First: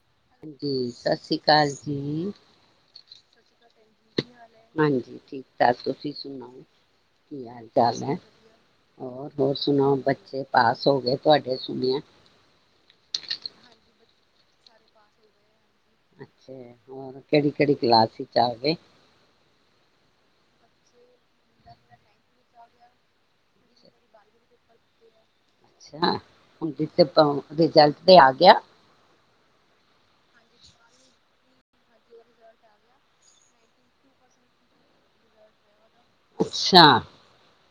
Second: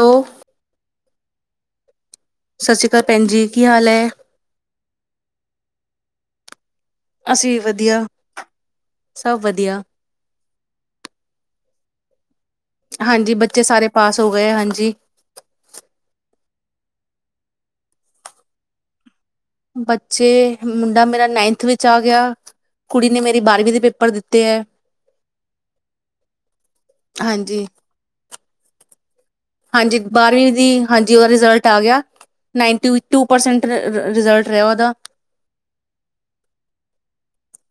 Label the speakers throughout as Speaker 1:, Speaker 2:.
Speaker 1: Hello
Speaker 2: ਹਾਂਜੀ ਅ ਸ਼ਿਕਾ ਜੀ
Speaker 1: ਸਤਿ ਸ਼੍ਰੀ ਅਕਾਲ ਭੈਣ ਜੀ ਕੀ ਹਾਲ ਹੈ
Speaker 2: ਹਾਂਜੀ ਠੀਕ ਠਾਕ ਤੁਸੀਂ ਸੁਣਾਓ ਕੀ
Speaker 1: ਅਸੀਂ ਵੀ
Speaker 2: ਹਾਲ ਚਾਲ
Speaker 1: ਵਧੀਆ।
Speaker 2: ਹੈ ਹੋਰ
Speaker 1: ਸਭ
Speaker 2: ਹੋਰ
Speaker 1: ਵਧੀਆ
Speaker 2: ਸੁਣਾੋ ਬੱਚੇ ਪਾਸ ਹੋ ਗਏ ਤੁਹਾਡੇ ਸੁਣਿਆ
Speaker 1: ਹਾਂਜੀ ਬੱਚੇ ਸਾਰੇ ਪਾਸ ਹੋ ਗਏ ਹਾਂਜੀ
Speaker 2: ਅੱਛਾ ਹੋਰ ਕਿਹੜੀ ਕਿਹੜੀ ਕਲਾਸ ਵਿਚ ਆ ਗਏ
Speaker 1: ਬੱਚੇ ਮੁੰਡਾ ਮੇਰਾ ਨਾਈਨਥ ਵਿੱਚ ਆ ਗਿਆ ਕੁੜੀ ਨੇ ਮੇਰੀ ਬਾਰ੍ਹਵੀਂ ਦੇ ਪੇਪਰ ਦਿੱਤੇ ਹੈ
Speaker 2: ਅੱਛਾ! ਹੁਣ ਜ
Speaker 1: ਹਾਂਜੀ
Speaker 2: ਰਿਜਲਟ ਤੇ ਆ [unintelligible]
Speaker 1: ਹਾਂਜੀ ਬਾਰਵੀਂ ਦੀ ਹਾਂਜੀ ਉਹਦਾ ਰਿਜ਼ਲਟ ਆ ਗਿਆ ਨਾਈਨਟੀ ਟੂ ਪਰਸੈਂਟ ਰਿਜ਼ਲਟ ਰਿਹਾ ਉਹਦਾ
Speaker 2: ਅੱਛਾ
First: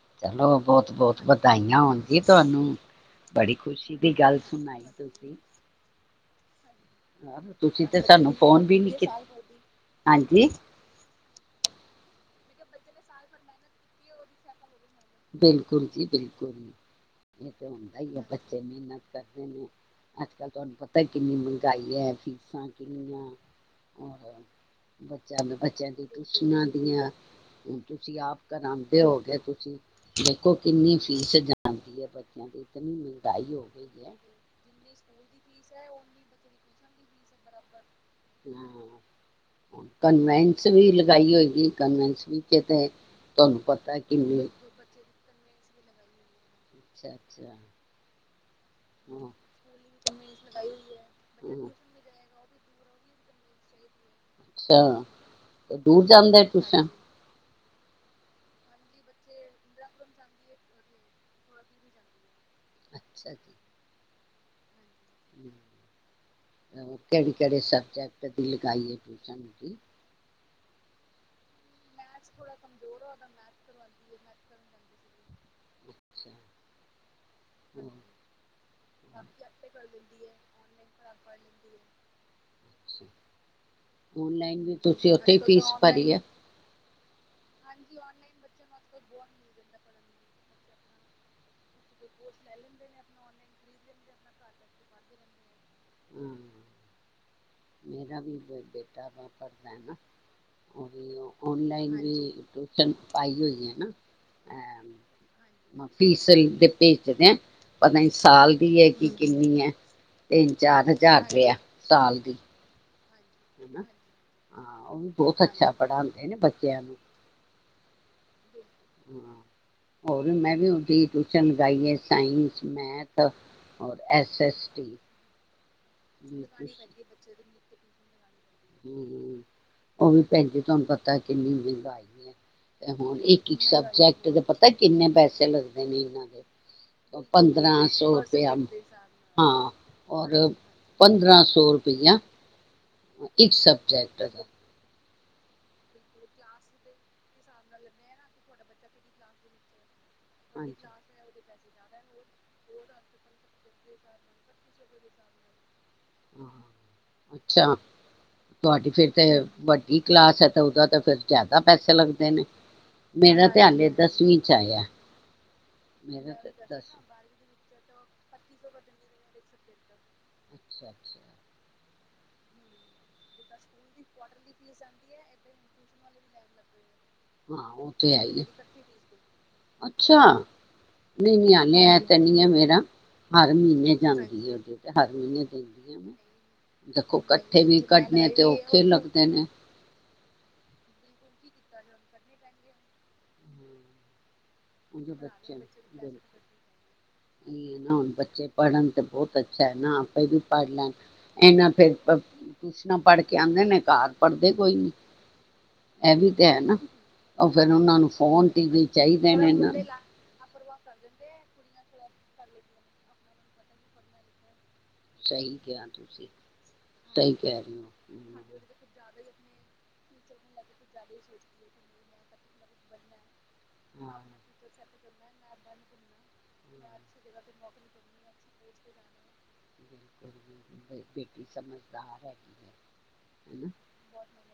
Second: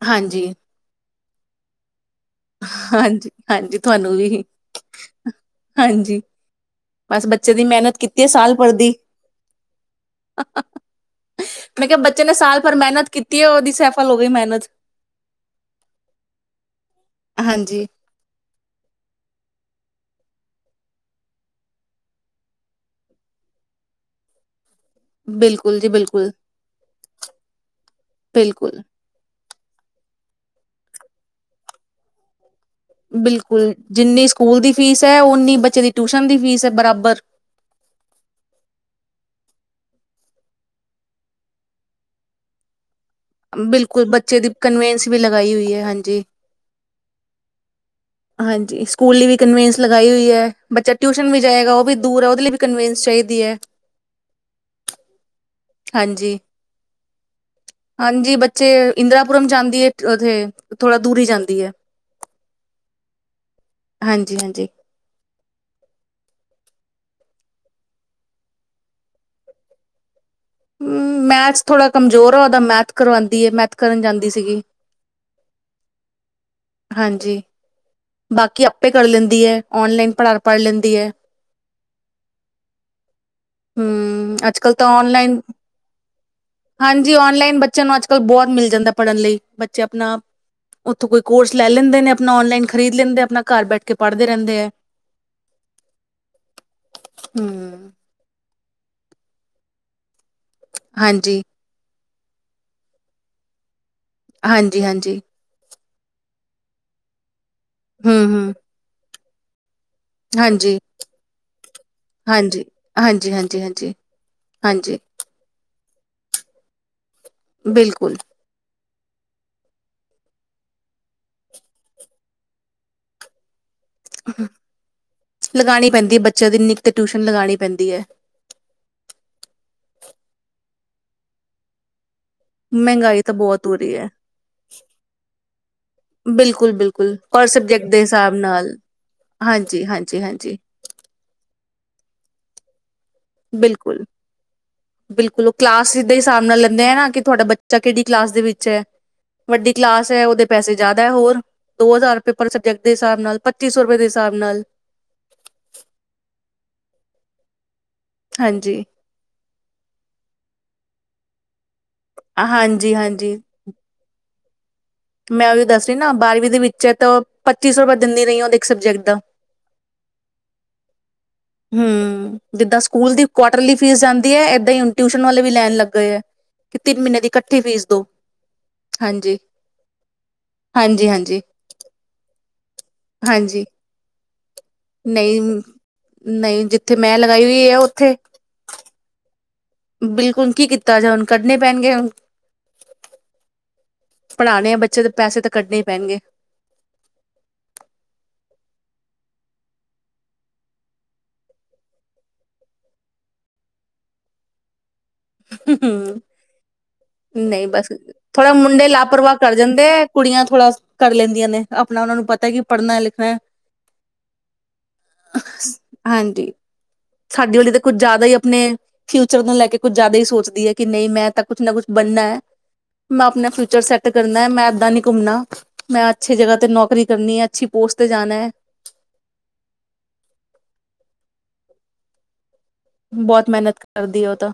Speaker 1: ਹਾਂਜੀ
Speaker 2: ਚਲੋ ਬਹੁਤ ਬਹੁਤ ਵਧਾਈਆਂ ਹੋਣ ਜੀ ਤੁਹਾਨੂੰ
Speaker 1: ਹਾਂਜੀ
Speaker 2: ਬੜੀ
Speaker 1: ਹਾਂਜੀ
Speaker 2: ਖੁਸ਼ੀ ਦੀ
Speaker 1: ਤੁਹਾਨੂੰ ਵੀ
Speaker 2: ਗੱਲ
Speaker 1: ਹੀ
Speaker 2: ਸੁਣਾਈ ਤੁਸੀਂ
Speaker 1: ਹਾਂਜੀ ਬਸ ਬੱਚੇ ਦੀ
Speaker 2: ਤੁਸੀਂ
Speaker 1: ਮਿਹਨਤ
Speaker 2: ਤੇ
Speaker 1: ਕੀਤੀ ਹੈ
Speaker 2: ਸਾਨੂੰ
Speaker 1: ਸਾਲ
Speaker 2: ਫੋਨ ਵੀ ਨੀ
Speaker 1: ਪੜ੍ਹਦੀ
Speaker 2: ਕੀਤਾ ਹਾਂਜੀ
Speaker 1: ਮ ਕਿਹਾ ਬੱਚੇ ਨੇ ਸਾਲ ਭਰ ਮਿਹਨਤ ਕੀਤੀ ਉਹਦੀ ਸੈਫਲ ਹੋ ਗਈ ਮਿਹਨਤ
Speaker 2: ਬਿਲਕੁਲ ਜੀ ਬਿਲਕੁਲ ਜੀ ਇਹ ਤੇ
Speaker 1: ਹਾਂਜੀ
Speaker 2: ਹੁੰਦਾ ਹੀ ਆ ਬੱਚੇ ਮਿਹਨਤ ਅੱਜ ਕੱਲ੍ਹ ਤੁਹਾਨੂੰ ਪਤਾ ਕਿੰਨੀ ਮਹਿੰਗਾਈ ਹੈ, ਫੀਸਾਂ ਕਿੰਨੀਆਂ ਹੋਰ ਬੱਚਿਆਂ ਦੇ
Speaker 1: ਬਿਲਕੁਲ ਜੀ
Speaker 2: ਬੱਚਿਆਂ ਦੀ
Speaker 1: ਬਿਲਕੁਲ
Speaker 2: ਟਿਊਸ਼ਨ ਦੀਆਂ ਹਣ ਤੁਸੀਂ ਆਪ
Speaker 1: ਬਿਲਕੁਲ
Speaker 2: ਪਣਉਂਦੇ ਹੋਗੇ ਤੁਸੀਂ [unintelligible] ਦੇਖੋ ਕਿੰਨੀ ਫੀਸ ਜਾਂਦੀ ਹੈ ਬੱਚਿਆਂ ਦੀ ਇਤਨੀ ਮਹਿੰਗਾਈ ਹੋ
Speaker 1: ਬਿਲਕੁਲ
Speaker 2: ਗਈ ਹੈ
Speaker 1: ਜਿੰਨੀ ਸਕੂਲ ਦੀ ਫੀਸ ਹੈ ਓਨੀ ਬੱਚੇ ਦੀ ਟਿਊਸ਼ਨ ਦੀ ਫੀਸ ਹੈ ਬਰਾਬਰ
Speaker 2: ਕਨਵੈਂਸ ਵੀ ਲਗਾਈ ਹੋਏਗੀ ਕਨਵੈਸ ਵੀ ਕਿਤੇ
Speaker 1: ਬਿਲਕੁਲ ਬੱਚੇ ਦੀ ਕਨਵੈਨਸ ਵੀ ਲਗਾਈ ਹੋਈ ਹੈ ਹਾਂਜੀ
Speaker 2: ਅੱਛਾ ਅੱਛਾ ਹਾਂ
Speaker 1: ਹਾਂਜੀ ਸਕੂਲ ਲ ਵੀ
Speaker 2: ਹੋਲੀ
Speaker 1: ਕਨਵੈਨਸ ਲਗਾਈ ਹੋਈ ਹੈ ਬੱਚਾ ਟਿਊ ਵੀ ਜਾਏਗਾ ਉਹ ਵੀ ਦੂਰ ਆ ਦੇ ਲਈ ਵੀ ਕਵਨਸ ਚਾਹੀਦੀ ਹੈ
Speaker 2: ਹੈ ਅੱਛਾ ਦੂਰ
Speaker 1: ਹਾਂਜੀ
Speaker 2: ਜਾਂਦੇ ਟਊਸ਼ਨ
Speaker 1: ਹਾਂਜੀ ਬੱਚੇ ਇੰਦਰਾਪੁਰਮ ਜਾਂਦੀ ਹੈ ਉੱਥੇ ਥੋੜ੍ਹਾ ਦੂਰੀ ਹੀ ਜਾਂਦੀ ਹੈ
Speaker 2: ਅੱਛਾ ਜੀ
Speaker 1: ਹਾਂਜੀ ਹਾਂਜੀ
Speaker 2: ਕਿਹੜੇ ਕਿਹੜੇ ਸਬਜੈਕਟ ਦੀ ਲਗਾਈਏ ਟਿਊਸ਼ਨ ਦੀ
Speaker 1: ਹਮ ਮੈਥ ਥੋੜ੍ਹਾ ਕਮਜ਼ੋਰ ਆ ਉਹਦਾ ਮੈਥ ਕਰਵਾਉਦੀ ਹੈ ਮੈਥ ਕਰਨ ਜਾਂਦੀ ਸੀਗੀ ਹਾਂਜੀ ਬਾਕੀ ਆਪੇ ਕਰ ਲੈਂਦੀ ਹੈ ਓਨਲਾਈਨ ਪੜ੍ਹਾ ਪੜ੍ਹ ਲੈਂਦੀ ਹੈ ਹਮ ਅੱਜ
Speaker 2: ਓਨਲਾਈਨ
Speaker 1: ਕੱਲ
Speaker 2: ਵੀ
Speaker 1: ਤਾਂ
Speaker 2: ਤੁਸੀਂ ਓਥੇ
Speaker 1: ਔਨਲਾਈਨ
Speaker 2: ਹੀ ਫੀਸ ਭਰੀ ਆ
Speaker 1: ਹਾਂਜੀ ਔਨਲਾਈਨ ਬੱਚਿਆਂ ਨੂੰ ਅੱਜ ਕੱਲ ਬਹੁਤ ਮਿਲ ਜਾਂਦਾ ਪੜ੍ਹਨ ਲਈ ਬੱਚੇ ਆਪਣਾ ਉੱਥੋਂ ਕੋਈ ਕੋਰਸ ਲੈ ਲੈਂਦੇ ਨੇ ਆਪਣਾ ਔਨਲਾਈਨ ਖ਼ਰੀਦ ਲੈਂਦੇ ਆਪਣਾ ਘਰ ਬੈਠ ਕੇ ਪੜ੍ਹਦੇ ਰਹਿੰਦੇ ਹੈ
Speaker 2: ਹਮ [unintelligible] ਹੂੰ ਹੂੰ [inaudible]
Speaker 1: ਹਾਂਜੀ
Speaker 2: [unintelligible] ਤੇ ਟੂਸ਼ਨ ਪਾਈ ਹੋਈ ਹੈਾ
Speaker 1: ਹਾਂਜੀ ਹਾਂਜੀ
Speaker 2: ਫੀਸਲ ਤੇ ਪੇ ਦੇ ਹੈ ਪਤਾ ਹੀ
Speaker 1: ਹੂੰ ਹੂੰ
Speaker 2: ਸਾਲ ਦੀ ਹੈ ਕਿ ਕਿੰਨੀ ਹੈ ਤਿੰਨ
Speaker 1: ਹਾਂਜੀ
Speaker 2: ਚਾਰ ਹਜ਼ਾਰ ਰੁਪਆ ਸਾਲ ਦੀ
Speaker 1: ਹਾਂਜੀ ਹਾਂਜੀ ਹਾਂਜੀ
Speaker 2: ਹਨਾ।
Speaker 1: ਹਾਂਜੀ ਹਾਂਜੀ
Speaker 2: ਪੜਾਉਂਦੇ ਨੇ ਬੱਚਿਆਂ ਨੂੰ
Speaker 1: ਬਿਲਕੁਲ
Speaker 2: ਹ ਹੋਰ ਮੈਂ ਵੀ ਉਹਦੀ ਟਊਸ਼ਨ ਲਗਾਈਏ ਸਾਇੰਸ ਮੈਥ ਔਰ ਐਸ ਐੱਸ ਟੀ
Speaker 1: ਲਗਾਉਣੀ ਪੈਂਦੀ ਹੈ
Speaker 2: ਲਗਾਣੀ
Speaker 1: ਬੱਚਿਆਂ ਦੀ ਇਨੀਿਕ ਤੇ ਟਿਊਸ਼ਨ ਲਗਾਉਣੀ ਪੈਂਦੀ ਹੈ
Speaker 2: ਹਮ ਉਹ ਵੀ ਪੈ ਤੁਹਾਨੂੰ ਪਤਾ ਕਿੰਨੀ ਮਹਿੰਗਾਈ ਹੈ ਤੇ ਹੁਣ
Speaker 1: ਮਹਿੰਗਾਈ ਤਾਂ
Speaker 2: ਇੱਕ ਇੱਕ
Speaker 1: ਬਹੁਤ ਹੋ ਰਹੀ ਹੈ
Speaker 2: ਸਬਜੈਕਟ ਦੇ ਪਤਾ ਕਿੰਨੇ ਪੈਸੇ ਲੱਗਦੇ ਨੇ ਇਹਨਾਂ ਦੇ
Speaker 1: ਬਿਲਕੁਲ ਬਿਲਕੁਲ ਪਰ ਸਬਜੈਕਟ
Speaker 2: ਪੰਦਰਾਂ
Speaker 1: ਦੇ
Speaker 2: ਸੌ
Speaker 1: ਹਿਸਾਬ
Speaker 2: ਰੁਪਇਆ
Speaker 1: ਨਾਲ ਹਾਂਜੀ
Speaker 2: ਹਾਂ
Speaker 1: ਹਾਂਜੀ
Speaker 2: ਰ
Speaker 1: ਹਾਂਜੀ
Speaker 2: ਪੰਦਰਾਂ ਸੌ ਰੁਪਇਆ ਇੱਕ
Speaker 1: ਬਿਲਕੁਲ
Speaker 2: ਸਬਜੈਕਟ ਤੋਂ
Speaker 1: ਬਿਲਕੁਲ ਉਹ ਕਲਾਸ ਦੇ ਹਿਸਾਬ ਨਾਲ ਲੈਂਦੇ ਆ ਨਾ ਕਿ ਤੁਹਾਡਾ ਬੱਚਾ ਕਿਹੜਡੀ ਕਲਾਸ ਦੇ ਵਿੱਚ ਹੈ ਵੱਡੀ ਕਲਾਸ ਉਹਦੇ ਪੈਸੇ ਜ਼ਿਆਦਾ ਹੋਰ ਦੋ ਹਜ਼ਾਰ ਰੁਪਏ ਪਰ ਸਬਜੈਕਟ ਦੇ ਹਿਸਾਬ ਨਾਲ ਪੱਚੀ ਸੌ ਰੁਪਏ ਦੇ ਹਿਸਾਬ ਨਾਲ
Speaker 2: ਹਹ ਅੱਛਾ
Speaker 1: ਹਾਂਜੀ
Speaker 2: ਤੁਹਾਡੀ ਫੇਿਰ ਤੇ ਵੱਡੀ ਕਲਾਸ ਹੈ ਤਾਂ ਉਹਦਾ ਤਾਂ ਫਿਰ ਜ਼ਿਆਦਾ ਪੈਸੇ ਲੱਗਦੇ ਨੇ
Speaker 1: ਹਾਂਜੀ ਹਾਂਜੀ
Speaker 2: ਮੇਰਾ ਧਿਆਨ ਤਸਵਂ ਛਾਇ
Speaker 1: ਮੈਂ ਉਹ ਵੀ ਦੱਸਵ ਨਾ ਬਾਰਵੀਂ ਦੇ ਵਿੱਚ ਤਾਂ ਪੱਚੀ ਸੌ ਦਿੰਦੀ ਰਹੀ ਉਹਦੇ ਇੱਕ ਸਬਜੈਕਟ ਦਾ
Speaker 2: ਅੱਛਾ ਅੱਛਾ
Speaker 1: ਹਮ ਜਿੱਦਾਂ ਸਕੂਲ ਦੀ ਕੁਆਟਰਲੀ ਫੀਸ ਜਾਂਦੀ ਹੈ ਏਦਾਂ ਹੀਣ ਟਿਊਸ਼ਨ ਵਾਲੇ ਵੀ ਲੈਣ ਲੱਗੇਏ ਹੈ ਤਿੰਨ ਮਹੀਨੇ ਦੀ ਇਕੱਠੀ
Speaker 2: ਹਾਂ
Speaker 1: ਫੀਸ
Speaker 2: ਉਹ
Speaker 1: ਦੋ
Speaker 2: ਤੇ ਆ ਹੀ ਆ
Speaker 1: ਹਾਂਜੀ
Speaker 2: ਅੱਛਾ
Speaker 1: ਹਾਂਜੀ
Speaker 2: ਨਹੀਂ
Speaker 1: ਹਾਂਜੀ
Speaker 2: ਨ ਆਨ ਐ ਤੇ ਨਹੀਂੀ ਆ ਮੇਰਾ ਹਰ
Speaker 1: ਹਾਂਜੀ
Speaker 2: ਮਹੀਨੇ ਜਾਂਦੀ ਹੈ ਉਹਦੇ ਤੇ ਹਰ
Speaker 1: ਨਹੀਂ
Speaker 2: ਮਹੀਨੇ ਦਿੰਦੀ ਆ
Speaker 1: ਨਹੀਂ ਜਿੱਥੇ ਮੈਂ
Speaker 2: ਦੇਖੋ
Speaker 1: ਲਗਾਈ
Speaker 2: ਇਕੱਠੇ
Speaker 1: ਹੋਈ ਹੈ
Speaker 2: ਵੀ
Speaker 1: ਉੱਥੇ
Speaker 2: ਕੱਨੇ ਤੇ ਔਖੇ ਲੱਗਦੇ ਨੇ
Speaker 1: ਬਿਲਕੁਲ ਕੀ ਕੀਤਾ ਜਾ ਹੁਣ ਕੱਢੇ ਪੈਣਗੇ ਪੜ੍ਹਾਣੇ ਆ ਬੱਚੇ ਦੇ ਪੈਸੇ ਤਾਂ
Speaker 2: ਬੱਚੇੁ
Speaker 1: ਕੱਢਣੇ ਹੀ ਪੈਣਗੇ
Speaker 2: ਨਾ ਹੁ ਬੱਚੇ ਪੜ੍ਹਨ ਤੇ ਬਹੁਤ ਅੱਛਾ ਹੈ ਨਾ ਆਪੇ ਵੀ ਪੜ੍ਹ ਲੈਣ ਇਹਨਾਂ ਫਿਰ ਟਊਸ਼ਨਾਂ ਪੜ੍ਹ ਕੇ ਆਉਂਦੇ ਨੇ ਘਰ ਪੜ੍ਹਦੇ ਕੋਈ ਨੀ ਇਹ ਵੀ ਤੇ ਹੈ ਨਾ ਉਹ
Speaker 1: ਨਹੀਂ
Speaker 2: ਫੇਿਰ
Speaker 1: ਬਸ
Speaker 2: ਉਹਨਾਂ ਨੂੰ ਫੋਨ
Speaker 1: ਥੋੜਾ
Speaker 2: ਤੇ ਵੀ
Speaker 1: ਮੁੰਡੇ
Speaker 2: ਚਾਹੀਦਾ
Speaker 1: ਲਾਪਰਵਾਹ ਕਰ ਜਾਂਦੇ ਆ ਕੁੜੀਆਂ ਤੋਂ ਥੋੜ੍ਹਾ ਕਰ ਲੈਂਦੀਆਂ ਨੇ ਆਪਣਾ ਉਹਨਾਂ ਨੂੰ ਪਤਾ ਕਿ ਪੜ੍ਹਨਾ ਲਿਖਣਾ
Speaker 2: ਸਹੀ ਕਿਹਾ ਤੁਸੀਂ
Speaker 1: ਹਾਂਜੀ
Speaker 2: ਸਹੀ
Speaker 1: ਸਾਡੇ
Speaker 2: ਕਹਿ
Speaker 1: ਵਾਲੀ ਤਾਂ
Speaker 2: ਰਹੇ ਹੋ
Speaker 1: ਕੁੱਝ ਜ਼ਿਆਦਾ ਹੀ ਆਪਣੇ ਫਿਊਚਰ ਨੂੰ ਲੈ ਕੇ ਜ਼ਿਆਦਾ ਹੀ ਸੋਚ ਮੈਂ ਆਪਣਾ ਫਿਊਚਰ ਸੈੱਟ ਕਰਨਾ ਹੈ ਮੈਂ ਏਦਾਂ ਨੀ ਘੁੰਮਣਾ ਮੈਂ ਅੱਛੀ ਜਗ੍ਹਾ ਤੇ ਨੌਕਰੀ ਕਰਨੀ ਹੈ ਅੱਛੀ ਪੋਸਟ ਤੇ ਜਾਣਾ ਹੈ
Speaker 2: [unintelligible] ਸਮਝਦਾਰ ਹੈ ਕੀ ਹੈ
Speaker 1: ਬਹੁਤ
Speaker 2: ਹਨਾ
Speaker 1: ਮਿਹਨਤ ਕਰਦੀ ਉਹ ਤਾਂ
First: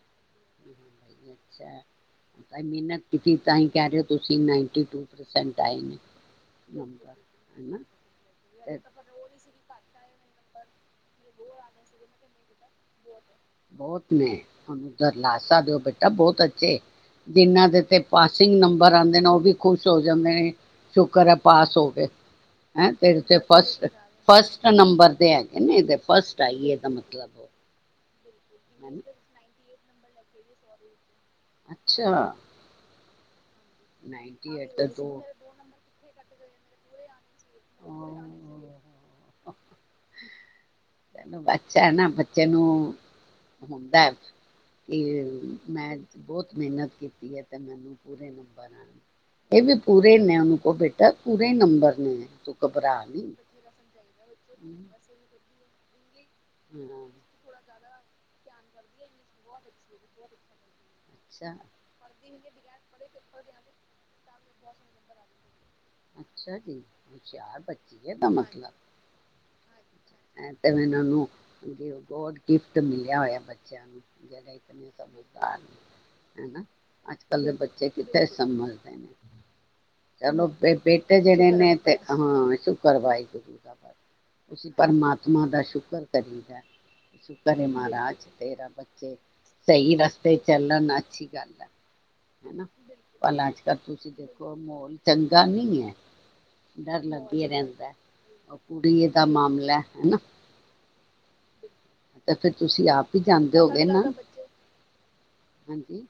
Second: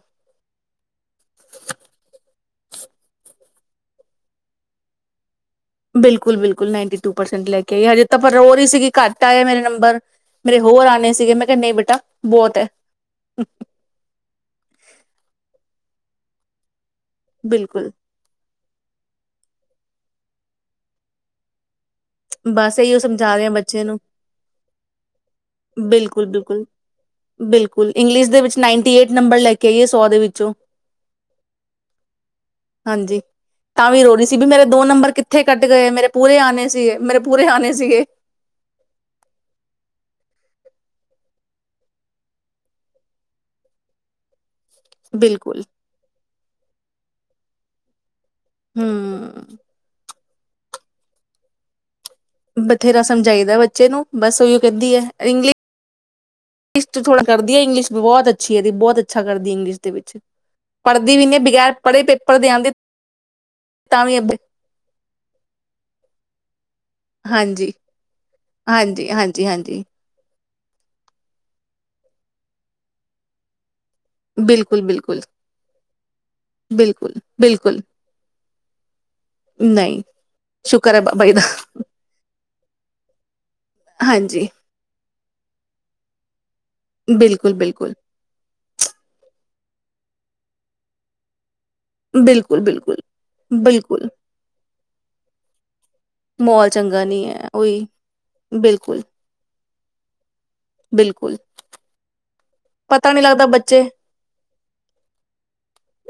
Speaker 2: ਅ ਮਿਹਨਤ ਕੀਤੀ ਤਾਂ ਹੀ ਕਹਿ ਰਹੇ ਹੋ ਤੁਸੀਂ ਨ
Speaker 1: ਬਿਲਕੁਲ ਬਿਲਕੁਲ ਨਨ ਪਰਸੈਂਟ ਲੈ ਕੇ
Speaker 2: ਹਨਾ
Speaker 1: ਆਈ ਹਜੇ ਤਾਂ ਪਰ ਰ ਹੀ
Speaker 2: ਤੇ
Speaker 1: ਸੀਗੀ ਘੱਟ ਆ ਮੇਰਾ ਨੰਬਰ ਮੇਰੇ ਹੋਰ ਆਉਣੇ ਸੀਗੇ ਮੈਂ ਕਿਹਾ ਨਹੀਂ ਬੇਟਾ ਬਹੁਤ ਹੈ
Speaker 2: ਬਹੁਤ ਨੇ ਤੁਾਨੂੰ ਦਰ ਲਾਸਾ ਦਿਓ ਬ ਸਭ ਬਹੁਤ ਅੱਛੇ ਜਿੰਨਾਂ ਦੇ
Speaker 1: ਬਿਲਕੁਲ
Speaker 2: ਤੇ ਪਾਸਿੰਗ ਨੰਬਰ ਆਉਂਦੇ ਨੇ ਉਹ ਵੀ ਖੁਸ਼ ਸੋਜ ਸ਼ੁਕਰ ਹੈ ਪਾਸ ਹੋ ਗਏ
Speaker 1: ਬਸ
Speaker 2: ਹੈਂ
Speaker 1: ਇਹੀਓ
Speaker 2: ਤੇ
Speaker 1: ਸਮਝਾ
Speaker 2: ਤੇ
Speaker 1: ਰਹੇ ਆ ਬੱਚੇ
Speaker 2: ਫਸਟ
Speaker 1: ਨੂੰ
Speaker 2: ਫਸਟ ਨੰਬਰ ਦੇ ਹੈਗੇ ਨੇ ਇਹਦੇ
Speaker 1: ਬਿਲਕੁਲ,
Speaker 2: ਫਸਟ
Speaker 1: ਬਿਲਕੁਲ,
Speaker 2: ਆਈਏ ਦਾ ਮਤਲਬ ਉਹ
Speaker 1: ਬਿਲਕੁਲ ਇੰਗਲਿਸ਼ ਵਿੱਚ ਨਾਈਨਟੀ ਏਟ ਨੰਬਰ ਲੈ ਕੇ ਇਹ ਸੌ ਦੇ ਵਿੱਚੋਂ
Speaker 2: ਅੱਛਾ
Speaker 1: ਹਾਂਜੀ ਤਾਂ ਵੀ ਰੋੜ ਸੀ ਵੀ
Speaker 2: ਨਾਈਨਟੀ
Speaker 1: ਮੇਰੇ
Speaker 2: ਏਟ
Speaker 1: ਦੋ
Speaker 2: ਦਾ
Speaker 1: ਨੰਬਰ ਕਿੱਥੇ ਕੱਢ ਗਏ ਮੇਰੇ ਪੂਰੇ ਆਉਣੇ ਸੀਗੇ ਮੇਰੇ ਪੂਰੇ ਹਣੇ ਸੀਗੇ
Speaker 2: ਤਨੂੰ ਬਦਾ ਨਾ ਬੱਚੇ ਨੂੰ ਹੁੰਦਾ ਤੇ
Speaker 1: ਬਿਲਕੁਲ
Speaker 2: ਮੈਂ ਬਹੁਤ ਮਿਹਨਤ ਕੀਤੀ ਹੈ ਤੇ ਮੈਨੂੰ ਪੂਰੇ ਨੰਬਰ
Speaker 1: ਹੂੰ।
Speaker 2: ਇਹ ਵੀ ਪੂਰੇ ਨੇ ਉਹ ਕੋ ਬੇਟਾ ਪੂਰੇ ਨੰਬਰ ਨੇ ਹੈ
Speaker 1: ਬਥੇਰਾ ਸਮਝਾਈਦਾ ਬੱਚੇ ਨੂੰ ਬਸ ਉਹੀਓ ਕਹਿੰਦੀ ਹੈ ਇੰਗਲਿਸ਼ ਟ
Speaker 2: ਹਾਂ
Speaker 1: ਥੜਾ ਕਰਦੀ ਹੈ ਇੰਗਿਸ਼ ਵੀ ਬਹੁਤ ਅੱਛੀ ਅੱਛੀ ਹੈਦੀ ਬਹੁਤ ਅੱਛਾ ਕਰਦੀ ਇੰਗਲਿਸ਼ ਦੇ ਵਿੱਚ ਪੜ੍ਹਦੀ ਵੀ ਨਹੀਂ
Speaker 2: ਅੱਛਾ
Speaker 1: ਬਗੈਰ ਪੜ੍ਹੇ ਪੇਪਰ ਦੇ ਆਦੇ ਤਾਂ ਵੀ ਅ
Speaker 2: ਅੱਛਾ ਜੀ ਹੁਸ਼ਿਆਰ
Speaker 1: ਹਾਂਜੀ
Speaker 2: ਬੱਚੀ ਹੈ ਇਹਦਾ ਮਤਲਬ
Speaker 1: ਹਾਂਜੀ ਹਾਂਜੀ ਹਾਂਜੀ
Speaker 2: ਤੇ ਇਹਨਾਂ ਨੂੰ ਗੋਡ ਗਿਫਟ ਮਿਲਿਆ ਹੋਇਆ ਬੱਚਿਆਂ ਨੂੰ ਜਦ ਇਤ
Speaker 1: ਬਿਲਕੁਲ,
Speaker 2: ਸ
Speaker 1: ਬਿਲਕੁਲ,
Speaker 2: ਬਦਾ ਹਨਾ
Speaker 1: ਬਿਲਕੁਲ,
Speaker 2: ਅੱਜ ਕੱਲ ਦੇ
Speaker 1: ਬਿਲਕੁਲ
Speaker 2: ਬੱਚੇ ਕਿੱਥੇ ਸਮਝਦੇ ਨੇ
Speaker 1: ਨਹੀਂ
Speaker 2: ਚਲੋ
Speaker 1: ਸ਼ੁਕਰ ਹੈ
Speaker 2: ਬੇਟੇ
Speaker 1: ਬਾਬਾ ਜੀ ਦਾ
Speaker 2: ਜਿਹੜੇ ਨੇ ਤੇ ਹਾਂ ਸ਼ੁਕਰ ਵਾਹਿਗੁਰੂ ਦਾ
Speaker 1: ਹਾਂਜੀ
Speaker 2: ਤੁਸੀਂ ਪਰਮਾਤਮਾ ਦਾ ਸ਼ [unintelligible] ਸੁ
Speaker 1: ਬਿਲਕੁਲ,
Speaker 2: ਕਰੇ
Speaker 1: ਬਿਲਕੁਲ।
Speaker 2: ਮਹਾਰਾਜ ਤੇਰਾ ਬੱਚੇ ਸਹੀ ਰਸਤੇ ਚੱਲਣ ਅੱਛੀ ਗੱਲ ਹੈ ਹਨਾ
Speaker 1: ਬਿਲਕੁਲ-ਬਿਲਕੁਲ,
Speaker 2: ਪਲ ਅੱਜ
Speaker 1: ਬਿਲਕੁਲ
Speaker 2: ਕੱਲ
Speaker 1: ਬਿਲਕੁਲ
Speaker 2: ਤੁਸੀਂ ਦੇਖੋ ਮੋਲ ਚੰਗਾ ਨੀ ਹੈ
Speaker 1: ਮਾਹੌਲ ਚੰਗਾ
Speaker 2: ਡਰ
Speaker 1: ਨਹੀਂ
Speaker 2: ਲੱਗ
Speaker 1: ਹੈ ਉਹੀ
Speaker 2: ਰਹਿੰਦਾ ਉਹ
Speaker 1: ਬਿਲਕੁਲ,
Speaker 2: ਕੁੜੀਏ ਦਾ ਮਾਮਲਾ ਹਨਾ
Speaker 1: ਬਿਲਕੁਲ
Speaker 2: ਤੇ ਫਿਰ ਤੁਸੀਂ
Speaker 1: ਪਤਾ
Speaker 2: ਆਪ ਹੀ
Speaker 1: ਨਹੀਂ ਲੱਗਦਾ
Speaker 2: ਜਾਂਦੇ
Speaker 1: ਬੱਚੇ
Speaker 2: ਹੋਗੇ ਨਾ ਹਾਂਜੀ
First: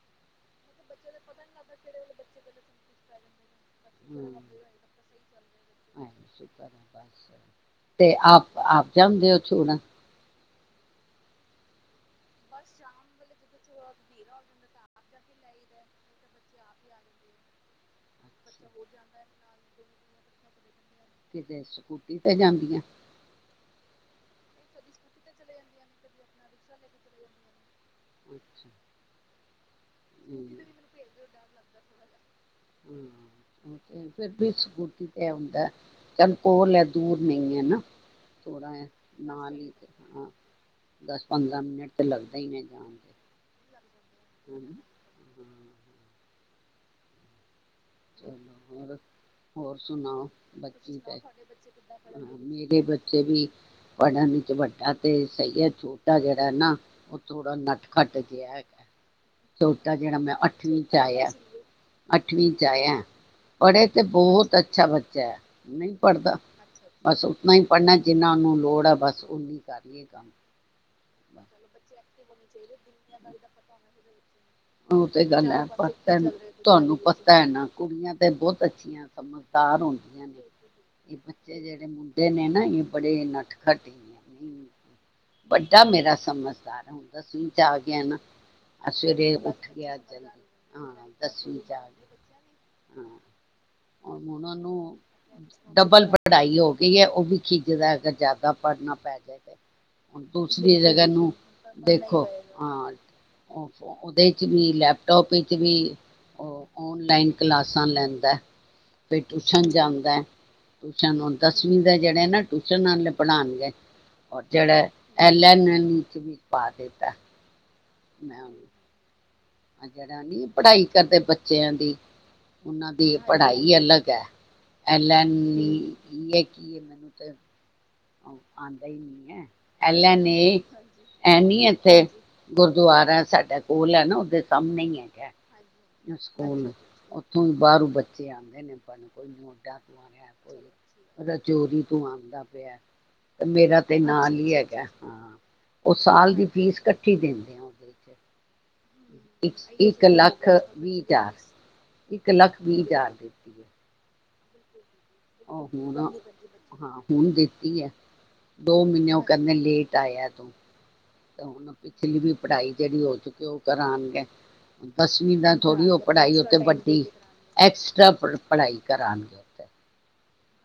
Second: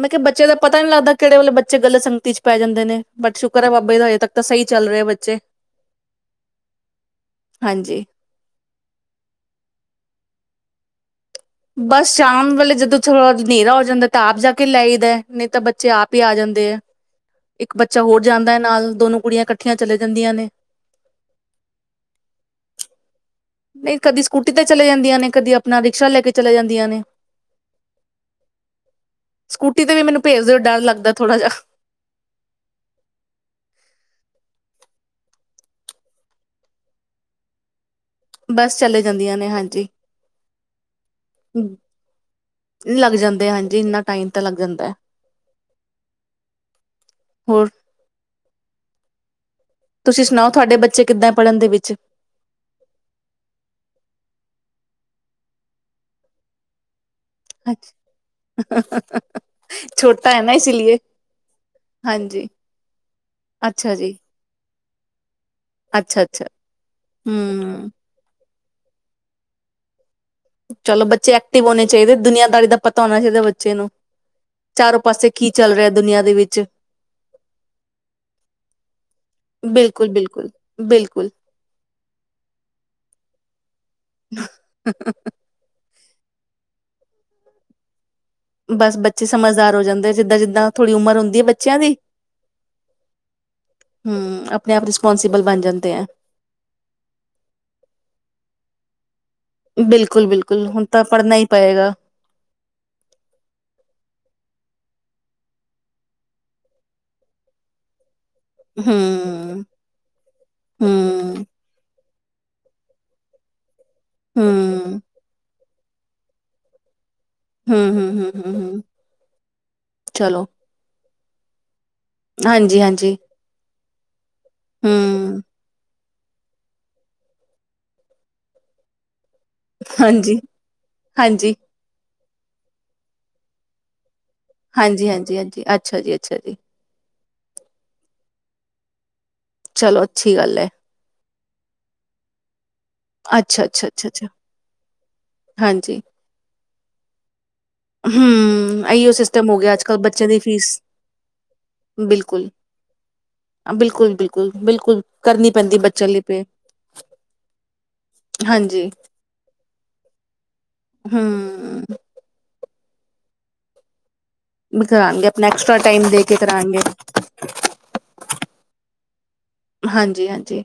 Speaker 1: ਮੈਂ ਕਿਹਾ ਬੱਚੇ ਦਾ ਪਤਾ ਨੀ ਲੱਗਦਾ ਕਿਹੜੇ ਵੇੇ ਬੱਚੇ ਗਲਤ ਸੰਗਤੀ ਚ ਪੈ ਜਾਂਦੇ ਨੇ ਬਟ ਹੈ ਬਾਬੇ ਦਾ ਹਜੇ ਤੱਕ ਤਾਂ ਸਹੀ ਚੱਲ ਰਹੇ ਬੱਚੇ ਹਾਂਜੀ
Speaker 2: ਤੇ ਆਪ ਆਪ ਜਾਂਦੇ ਹੋ ਛੂ ਨਾ
Speaker 1: ਬਸ ਸ਼ਾਮ ਵੇਲੇ ਜਦੋਂ ਥੋੜਾ ਹਨੇਰਾ ਹੋ ਜਾਂਦਾ ਤਾਂ ਆਪ ਜਾ ਕੇ ਲੈ ਹੀਦਾ ਨਹੀਂ ਤਾਂ ਬੱਚੇ ਆਪ ਹੀ ਆ ਜਾਂਦੇ ਹੈ ਇੱਕ ਬੱਚਾ ਹੋਰ ਜਾਂਦਾ ਹੈ ਨਾਲ ਦੋਨੋ ਕੁੜੀਆਂ ਇਕੱਠੀਆਂ ਚਲੇ ਜਾਂਦੀਆਂ ਨੇ
Speaker 2: ਕਿਤੇ ਸਕੂਟੀ ਤੇ ਜਾਂਦੀਆਂ
Speaker 1: ਨਹੀਂ ਕਦੀ ਸਕੂਟੀ ਤੇ ਚਲੇ ਜਾਂਦੀਆਂ ਨੇ ਕਦੀ ਆਪਣਾ ਰਿਕਸ਼ਾ ਲੈ ਕੇ ਚਲੇ ਜਾਂਦੀਆਂ ਨੇ
Speaker 2: [unintelligible]
Speaker 1: [unintelligible] ਤੇ ਮੈਨੂੰ ਭੇਜ ਦਿਓ ਡਰ ਲੱਦਾ ਥੋੜਾ ਜਹਾ
Speaker 2: ਹ ਫਿਰ ਵੀ ਸਕੂਟੀ ਤੇ ਆਉਂਦਾ ਚੱਲ ਕੋਲ ਹੈ ਦੂਰ ਨਹੀਂ ਹੈ ਨਾ ਥੋੜਾ
Speaker 1: ਬਸ ਚਲੇ ਜਾਂਦੀਆਂ ਨੇ
Speaker 2: ਨਾਲ ਹੀ
Speaker 1: ਹਾਂਜੀ
Speaker 2: ਹ ਦਸ ਪੰਦਰਾਂ ਮਿੰਟ ਲੱਗਦਾ ਹੀ ਨੇ ਜਾਣ
Speaker 1: ਲੱਗ ਜਾਂਦੇ ਹਾਂਜੀ ਇੰਨਾ ਟਾਈਮ ਤਾਂ
Speaker 2: ਤੇ
Speaker 1: ਲੱਗ
Speaker 2: ਹ
Speaker 1: ਜਾਂਦਾ ਹੈ
Speaker 2: ਹ
Speaker 1: ਹੋਰ
Speaker 2: ਹੋਰ ਹੋਰ
Speaker 1: ਤੁਸੀਂ
Speaker 2: ਸੁਣਾਓ
Speaker 1: ਤੁਹਾਡੇ
Speaker 2: ਬੱਚੀ
Speaker 1: ਬੱਚੇ
Speaker 2: ਤੇ
Speaker 1: ਕਿੱਦਾਂ ਪੜ੍ਹਨ ਦੇ ਵਿੱਚ
Speaker 2: ਮੇਰੇ ਬੱਚੇ ਵੀ ਪੜਨ ਦੀ ਵੱਡਾ ਤੇ ਸਹੀ ਹੈ ਛੋਟਾ ਜਿਹੜਾ ਨਾ ਥੋੜਾ ਨੱਟ ਖੱਟ ਜਿਹਾ ਹੈਗਾ ਛੋਟਾ ਜਿਹੜਾ ਮੈਂ
Speaker 1: ਹੈ ਨਾ ਇਸ
Speaker 2: ਅੱਠਵੀਂ ਚ
Speaker 1: ਲਈਏ
Speaker 2: ਆਇਆ
Speaker 1: ਹਾਂਜੀ
Speaker 2: ਅੱਠਵੀਂ ਪੜ੍ਹੇ
Speaker 1: ਅੱਛਾ
Speaker 2: ਤੇ
Speaker 1: ਜੀ
Speaker 2: ਬਹੁਤ ਅ ਅੱਛਾ ਬੱਚਾ ਹੈ ਨਹੀਂ
Speaker 1: ਅੱਛਾ
Speaker 2: ਪੜ੍ਹਦਾ
Speaker 1: ਅੱਛਾ
Speaker 2: ਬਸ ਉਤਨਾ ਹੀ
Speaker 1: ਹਮ
Speaker 2: ਪੜ੍ਹਨਾ ਜਿੰਨਾ ਉਹਨੂੰ ਲੋੜ ਆ ਬਸ ਉਓਹੀ ਕਰੀਏ ਕੰਮ
Speaker 1: ਚਲੋ ਬੱਚੇ ਐਕਟਿਵ ਹੋਣੇ ਚਾਹੀਦੇ ਦੁਨੀਆਂਦਾਰੀ ਦਾ ਪਤਾ ਹੋਣਾ ਚਾਹੀਦਾ ਬੱਚੇ ਨੂੰ ਚਾਰੋਂ
Speaker 2: ਉਹ ਤੇ
Speaker 1: ਪਾਸੇ ਕੀ
Speaker 2: ਗੱਲ
Speaker 1: ਚੱਲ
Speaker 2: ਹੈਤਾ
Speaker 1: ਰਿਹਾ ਦੁਨੀਆਂ ਦੇ ਵਿੱਚ
Speaker 2: ਤੁਹਾਨੂੰ ਪਤਾ ਹੈ ਨਾ ਕੁੜੀਆਂ ਤੇ ਬਹੁਤ ਅੱਛੀਆਂ ਸਮਝਦਾਰ
Speaker 1: ਬਿਲਕੁਲ
Speaker 2: ਹੁੰਦੀਆਂ ਨੇ
Speaker 1: ਬਿਲਕੁਲ
Speaker 2: ਇਹ
Speaker 1: ਬਿਲਕੁਲ
Speaker 2: ਬੱਚੇ ਜਿਹੜੇ ਮੁੰਡੇ ਨੇ ਨਾ ਇਹ ਬੜੇਨਾ
Speaker 1: [unintelligible]
Speaker 2: ਵੱਡਾ ਮੇਰਾ ਸਮਝਦਾਰ ਹੁਣਦਾ ਸ ਜਾ ਆ ਗਿਆ ਨਾ
Speaker 1: ਬਸ ਬੱਚੇ
Speaker 2: ਸਵੇਰੇ ਉੱਠ
Speaker 1: ਸਮਝਦਾਰ ਹੋ
Speaker 2: ਗਿਆ
Speaker 1: ਜਾਂਦੇ
Speaker 2: ਅੱਜ
Speaker 1: ਜਿੱਦਾਂ ਜਿੱਦਾਂ
Speaker 2: ਹਾਂ
Speaker 1: ਥੋੜ੍ਹੀ ਉਮਰ ਹੁੰਦੀ ਹੈ
Speaker 2: ਦਸਵੀਂ ਚ
Speaker 1: ਬੱਚਿਆਂ
Speaker 2: ਆ
Speaker 1: ਦੀ
Speaker 2: ਹਾਂ ਹੁਣ
Speaker 1: ਹਮ ਆਪਣੇ
Speaker 2: ਉਹਨੂੰ
Speaker 1: ਆਪ ਰਿਸਪੋਂਸੀਬਲ ਬਣ ਜਾਂਦੇ ਹੈ
Speaker 2: ਡਬਲ ਪੜ੍ਹਾਈ ਹੋ ਗਈ ਹੈ ਉਹ ਵੀ ਖਿਜ ਦਾ ਅਗਰ ਜ਼ਿਆਦਾ ਪੜ੍ਹਨਾ ਪੈ ਜਾਏ ਤੇ।
Speaker 1: ਬਿਲਕੁਲ ਬਿਲਕੁਲ
Speaker 2: ਦੂਸਰੀ
Speaker 1: ਹੁਣ ਤਾਂ
Speaker 2: ਜਗ੍ਹਾ ਨੂੰ
Speaker 1: ਪੜ੍ਹਨਾ ਹੀ ਪਏਗਾ
Speaker 2: ਦੇਖੋ ਅ ਉਹ ਉਹਦੇ ਚ ਵੀ ਲੈਪ ਟੋਪੀ ' ਵੀ ਉਹ ਔਨਲਾਈਨ ਕਲਾਸਾਂ ਲੈਂਦਾ ਫਿਰ
Speaker 1: ਹਮ
Speaker 2: ਟਿਊਸ਼ਨ ਜਾਂਦਾ ਹੈ ਟਿਊਸ਼ਨ
Speaker 1: ਹਮ
Speaker 2: ਦਸਵੀਂ ਦਾ ਜਿਹੜੇ ਨਾ ਟਿਊਸ਼ਨਾਂ ਆਲੇ ਪੜ੍ਹਾਣਗੇ। [unintelligible] [unintelligible]
Speaker 1: ਹਮ
Speaker 2: ਨੀਚ ਵੀ ਪਾ ਦਿੱਤਾ।
Speaker 1: ਹੂੰ- ਹੂੰ
Speaker 2: ਮੈਂ
Speaker 1: -ਹੂੰ-
Speaker 2: ਉਹਨੂੰ
Speaker 1: ਹੂੰ।
Speaker 2: ਜਿਹੜਾ
Speaker 1: ਚਲੋ
Speaker 2: ਨੀ ਪੜ੍ਹਾਈ ਕਰਦੇ ਬੱਚਿਆਂ ਦੀ ਉਹਨਾਂ
Speaker 1: ਹਾਂਜੀ-ਹਾਂਜੀ,
Speaker 2: ਦੀ ਪੜ੍ਹਾਈ ਅਲੱਗ [unintelligible] ਐਲ ਏਨ
Speaker 1: ਹੂੰ,
Speaker 2: ਈ [unintelligible] ਕੀ ਇਹ ਮੈਨੂੰ ਤਾਂ ਆਉਂਦਾ ਹੀ ਨਹੀਂ ਐ। ਐਲ ਏਨ
Speaker 1: ਹਾਂਜੀ,
Speaker 2: ਏ ਹੈ
Speaker 1: ਹਾਂਜੀ,
Speaker 2: ਨੀ ਇੱਥੇ ਗੁਰਦੁਆਰਾ ਹੈ ਸਾਡਾ ਕੋਲ ਐ ਨਾ ਉਧਰ
Speaker 1: ਹਾਂਜੀ - ਹਾਂਜੀ- ਹਾਂਜੀ ਅੱਛਾ ਜੀ ਅੱਛਾ ਜੀ।
Speaker 2: ਹੁਣ ਬਾਹਰੋਂ ਬੱਚੇ ਆਉਂਦੇ ਨੇ [unintelligible] ਕੋਈ ਮੋਢਾ ਤੋਂ
Speaker 1: ਚਲੋ
Speaker 2: ਆ ਰਿਹਾ
Speaker 1: ਅੱਛੀ ਗੱਲ ਐ,
Speaker 2: ਕੋਈ ਰਜੋਰੀ ਤੋਂ ਆਉਂਦਾ ਪਿਆ ਤੇ
Speaker 1: ਅੱਛਾ,
Speaker 2: ਮੇਰਾ
Speaker 1: ਅੱਛਾ,
Speaker 2: ਤੇ
Speaker 1: ਅੱਛਾ, ਅੱਛਾ,
Speaker 2: ਨਾਲ ਹੀ ਹੈਗਾ ਹਾਂ ਉਹ
Speaker 1: ਹਾਂਜੀ,
Speaker 2: ਸਾਲ ਦੀ ਫੀਸ ਇਕੱਠੀ ਦਿੰਦੇ ਓ [inaudible]
Speaker 1: ਇਓ ਸਿਸਟਮ ਹੋ ਗਿਆ ਅੱਜ ਕੱਲ ਬੱਚਿਆਂ ਦੀ ਫੀਸ
Speaker 2: ਵੀਹ ਹਜ਼ਾਰ। ਇੱਕ
Speaker 1: ਬਿਲਕੁੱਲ
Speaker 2: ਲੱਖ ਵੀਹ ਹਜ਼ਾਰ
Speaker 1: -ਬਿਲਕੁੱਲ-ਬਿਲਕੁੱਲ। ਕੁੱਲ -ਬਿਲਕੁਲ ਕਰਨੀ
Speaker 2: ਆ
Speaker 1: ਪੈਂਦੀ
Speaker 2: ਹੁਣ
Speaker 1: ਬੱਚਿਆਂ ਲਈ ਪੇ
Speaker 2: ਹਾਂ ਹੁਣ ਦਿੱਤੀ ਐ ਦੋ
Speaker 1: ਹਾਂਜੀ,
Speaker 2: ਮਹੀਨੇ ਓ ਕਹਿੰਦੇ ਲੇਟ ਆਇਆ ਤੂੰ।
Speaker 1: ਹੂੰ।
Speaker 2: ਹੁਣ ਪਿਛਲੀ ਵੀ ਪੜ੍ਹਾਈ ਜਿਹੜੀ ਹੋ ਚੁੱਕੀ ਉਹ ਕਰਾਨਗੇ
Speaker 1: ਵੀ ਕਰਾਣਗੇ
Speaker 2: ਦਸਵੀਂ
Speaker 1: ਆਪਣਾ
Speaker 2: ਦਾ
Speaker 1: ਐਕਸਟਰਾ
Speaker 2: ਥੋੜ੍ਹੀ ਉਹ
Speaker 1: ਟਾਈਮ ਦੇ ਕੇ
Speaker 2: ਪੜ੍ਹਾਈ [unintelligible]
Speaker 1: ਕਰਾਣਗੇ,
Speaker 2: ਵੱਡੀ ਐਕਸਟਰਾ ਪੜ੍ਹ ਪੜ੍ਹਾਈ ਕਰਾਨਗੇ ਉੱਥੇ
Speaker 1: ਜੀ।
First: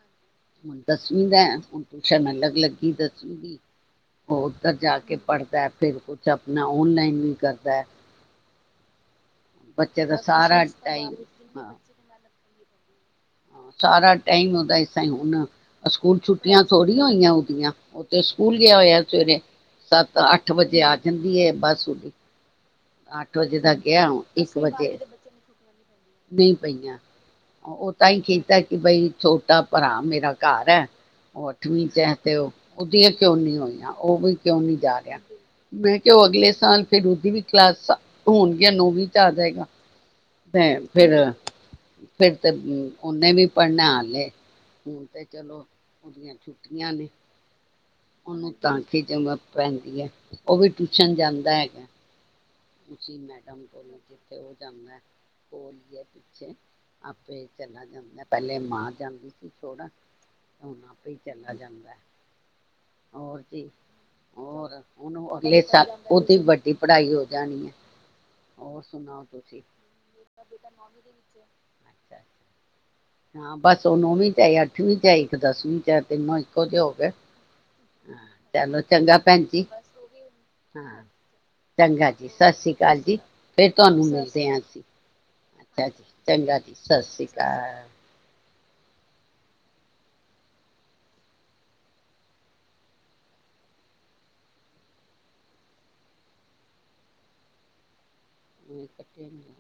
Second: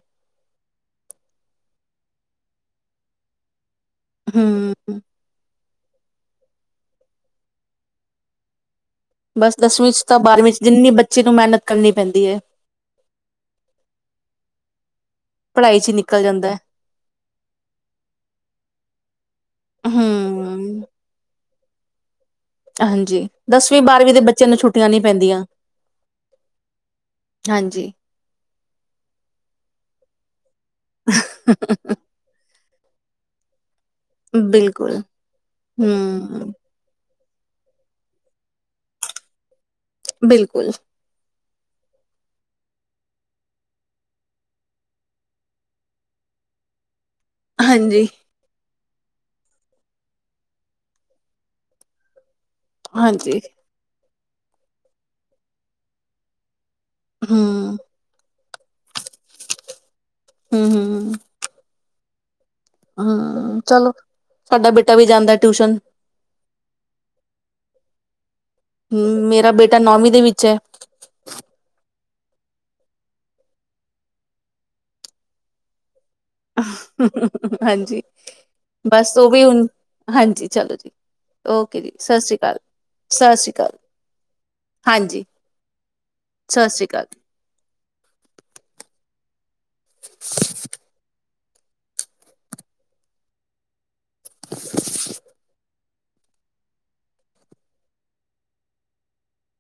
Speaker 2: [unintelligible] ਦਸਵੀਂ ਦਾ ਹੁਣ ਟੁਸ਼ਨ ਅਲੱਗ ਲੱਗੀ ਦਸਵੀਂ ਦੀ ਉਹ ਉੱਧਰ ਜਾ
Speaker 1: ਹੂੰ,
Speaker 2: ਕੇ ਪੜ੍ਹਦਾ ਫਿਰ ਕੁੱਛ ਆਪਣਾ ਔਨਲਾਈਨ ਵੀ ਕਰਦਾ ਐ
Speaker 1: ਬਸ ਦਸਵੀਂ ਚ ਤਾਂ ਬਾਰਵੀਂ ਚ ਜਿੰਨੀ ਬੱਚੀ ਨੂੰ ਮਿਹਨਤ
Speaker 2: ਹਾਂ।
Speaker 1: ਕਰਨੀ ਪੈਂਦੀ ਏ
Speaker 2: ਸਾਰਾ ਟਾਈਮ ਉਹਦਾ ਇਸ ਤਾਈ ਹੁਣ
Speaker 1: ਪੜ੍ਹਾਈ 'ਚ ਹੀ
Speaker 2: ਸਕੂਲ
Speaker 1: ਨਿਕਲ ਜਾਂਦਾ, ਹੈ।
Speaker 2: ਛੁੱਟੀਆਂ ਥੋੜ੍ਹੀ ਹੋਈਆਂ ਉਹਦੀਆਂ ਉ ਤੇ ਸਕੂਲ ਗਿਆ ਹੋਇਆ ਸਵੇਰੇ ਸੱਤ- ਅੱਠ
Speaker 1: ਹੂੰ।
Speaker 2: ਵਜੇ ਆ ਜਾਂਦੀ ਏ ਬਸ ਉਹਦੀ
Speaker 1: ਹਾਂਜੀ
Speaker 2: ਅੱਠ ਵਜੇ ਦਾ
Speaker 1: ਦਸਵੀਂ
Speaker 2: ਗਿਆ
Speaker 1: ਬਾਰਵੀਂ ਦੇ ਬੱਚਿਆਂ
Speaker 2: ਇੱਕ
Speaker 1: ਨੂੰ ਛੁੱਟੀਆਂ
Speaker 2: ਵਜੇ
Speaker 1: ਨੀ ਪੈਂਦੀਆਂ।
Speaker 2: ਨਹੀਂ ਪਈਆਂ, ਉਹ
Speaker 1: ਹਾਂਜੀ,
Speaker 2: ਤਾਂ ਹੀ ਕੀਤਾ ਕਿ ਬਈ ਛੋਟਾ ਭਰਾ। ਮੇਰਾ ਘਰ ਹੈ, ਉਹ ਅੱਠਵੀਂ ਚ ਹੈ ਤੇ ਉਹਦੀਆਂ ਹੋਈਆ। ਉਹ ਵੀ ਕਿਉਂ ਨੀ
Speaker 1: ਬਿਲਕੁਲ
Speaker 2: ਜਾ ਰਿਹਾ, ਮੈਂ ਕਿਹਾ ਉਹ ਅਗਲੇ
Speaker 1: ਹੂੰ,
Speaker 2: ਸਾਲ ਫਿਰ ਉਹਦੀਆ ਕਲਾਸਾ ਹੋਣਗੀਆਂ ਨੌਵੀਂ ਚ ਆ ਜਾਏਗਾ। ਤੇ
Speaker 1: ਬਿਲਕੁਲ
Speaker 2: ਫੇਰ ਫਿਰ ਤੇ ਉਹਨੇ ਵੀ ਪੜ੍ਹਨਾ ਹਾਲੇ, ਹੁਣ ਤੇ ਚਲੋ ਉਹਦੀਆਂ ਛੁੱਟੀਆਂ ਨੇ।
Speaker 1: ਹਾਂਜੀ।
Speaker 2: ਉਹਨੂੰ ਤਾਂ ਜਮਾ ਪੈਂਦੀ ਹੈ, ਉਹ ਵੀ ਟਿਊਸ਼ਨ ਜਾਂਦਾ ਹੈ। ਜੀ
Speaker 1: ਹਾਂਜੀ,
Speaker 2: ਮੈਡਮ ਕੋਲੋਂ। ਜਿੱਥੇ ਉਹ ਜਾਂਦਾ, ਉਹੀਏ ਪਿੱਛੇ। ਆਪੇ
Speaker 1: ਹੂੰ,
Speaker 2: ਚਲਾ ਜਾਂਦਾ। ਪਹਿਲੇ ਮਾਂ ਜਾਂਦੀ ਸੀ, ਥੋੜਾ
Speaker 1: ਹੂੰ,
Speaker 2: ਹੁਣ ਆਪੇ
Speaker 1: ਹੂੰ,
Speaker 2: ਹੀ ਚਲਾ ਜਾਂਦਾ। ਹੋਰ
Speaker 1: ਹੂੰ
Speaker 2: ਜੀ
Speaker 1: ਚਲੋ ਸਾਡਾ
Speaker 2: ਹੋਰ,
Speaker 1: ਬੇਟਾ ਵੀ
Speaker 2: ਹੁਣ
Speaker 1: ਜਾਂਦਾ
Speaker 2: ਅਗਲੇ
Speaker 1: ਟਿਊਸ਼ਨ
Speaker 2: ਸਾਲ ਉਹਦੀ ਦੀ ਪੜ੍ਹਾਈ ਹੋ ਗਈ। ਜਾਣਏ। ਹੋਰ
Speaker 1: ਹੂੰ
Speaker 2: ਸੁਣਾਓ
Speaker 1: ਮੇਰਾ
Speaker 2: ਤੁਸੀਂ
Speaker 1: ਬੇਟਾ ਨੌਵੀਂ ਦੇ ਵਿੱਚ ਐ।
Speaker 2: ਹਾਂ, ਬਸ ਉਹ ਨੌਵੀਂ ਚ ਆ, ਅੱਠਵੀਂ ਚ ਆ, ਇੱਕ ਦਸਵੀਂ ਚ ਆ।
Speaker 1: ਹਾਂਜੀ,
Speaker 2: ਹਾਂ ਚਲੋ
Speaker 1: ਬਸ
Speaker 2: ਚੰਗਾ
Speaker 1: ਉਹ ਵੀ
Speaker 2: ਭੈਣ
Speaker 1: ਹੁਣ
Speaker 2: ਜੀ
Speaker 1: ਹਾਂਜੀ, ਚਲੋ ਜੀ
Speaker 2: ਹਾਂ
Speaker 1: ਓ ਕੇ ਜੀ
Speaker 2: ਚੰਗਾ
Speaker 1: ਸਤਿ
Speaker 2: ਸਤਿ ਸ੍ਰੀ ਅਕਾਲ ਜੀ,
Speaker 1: ਸਤਿ ਸ਼੍ਰੀ
Speaker 2: ਫੇਰ
Speaker 1: ਅਕਾਲ
Speaker 2: ਤੁਹਾਨੂੰ ਮਿਲਦੇ ਹਾਂ ਅਸੀਂ।
Speaker 1: ਹਾਂਜੀ,
Speaker 2: ਚੰਗਾ ਜੀ, ਸਤਿ ਸ੍ਰੀ ਅਕਾਲ। ਹਾਂ।
Speaker 1: [unintelligible] [unintelligible]
Speaker 2: ਵੇਲ ਪੱਤਿਆਂ ਦੀਆਂ।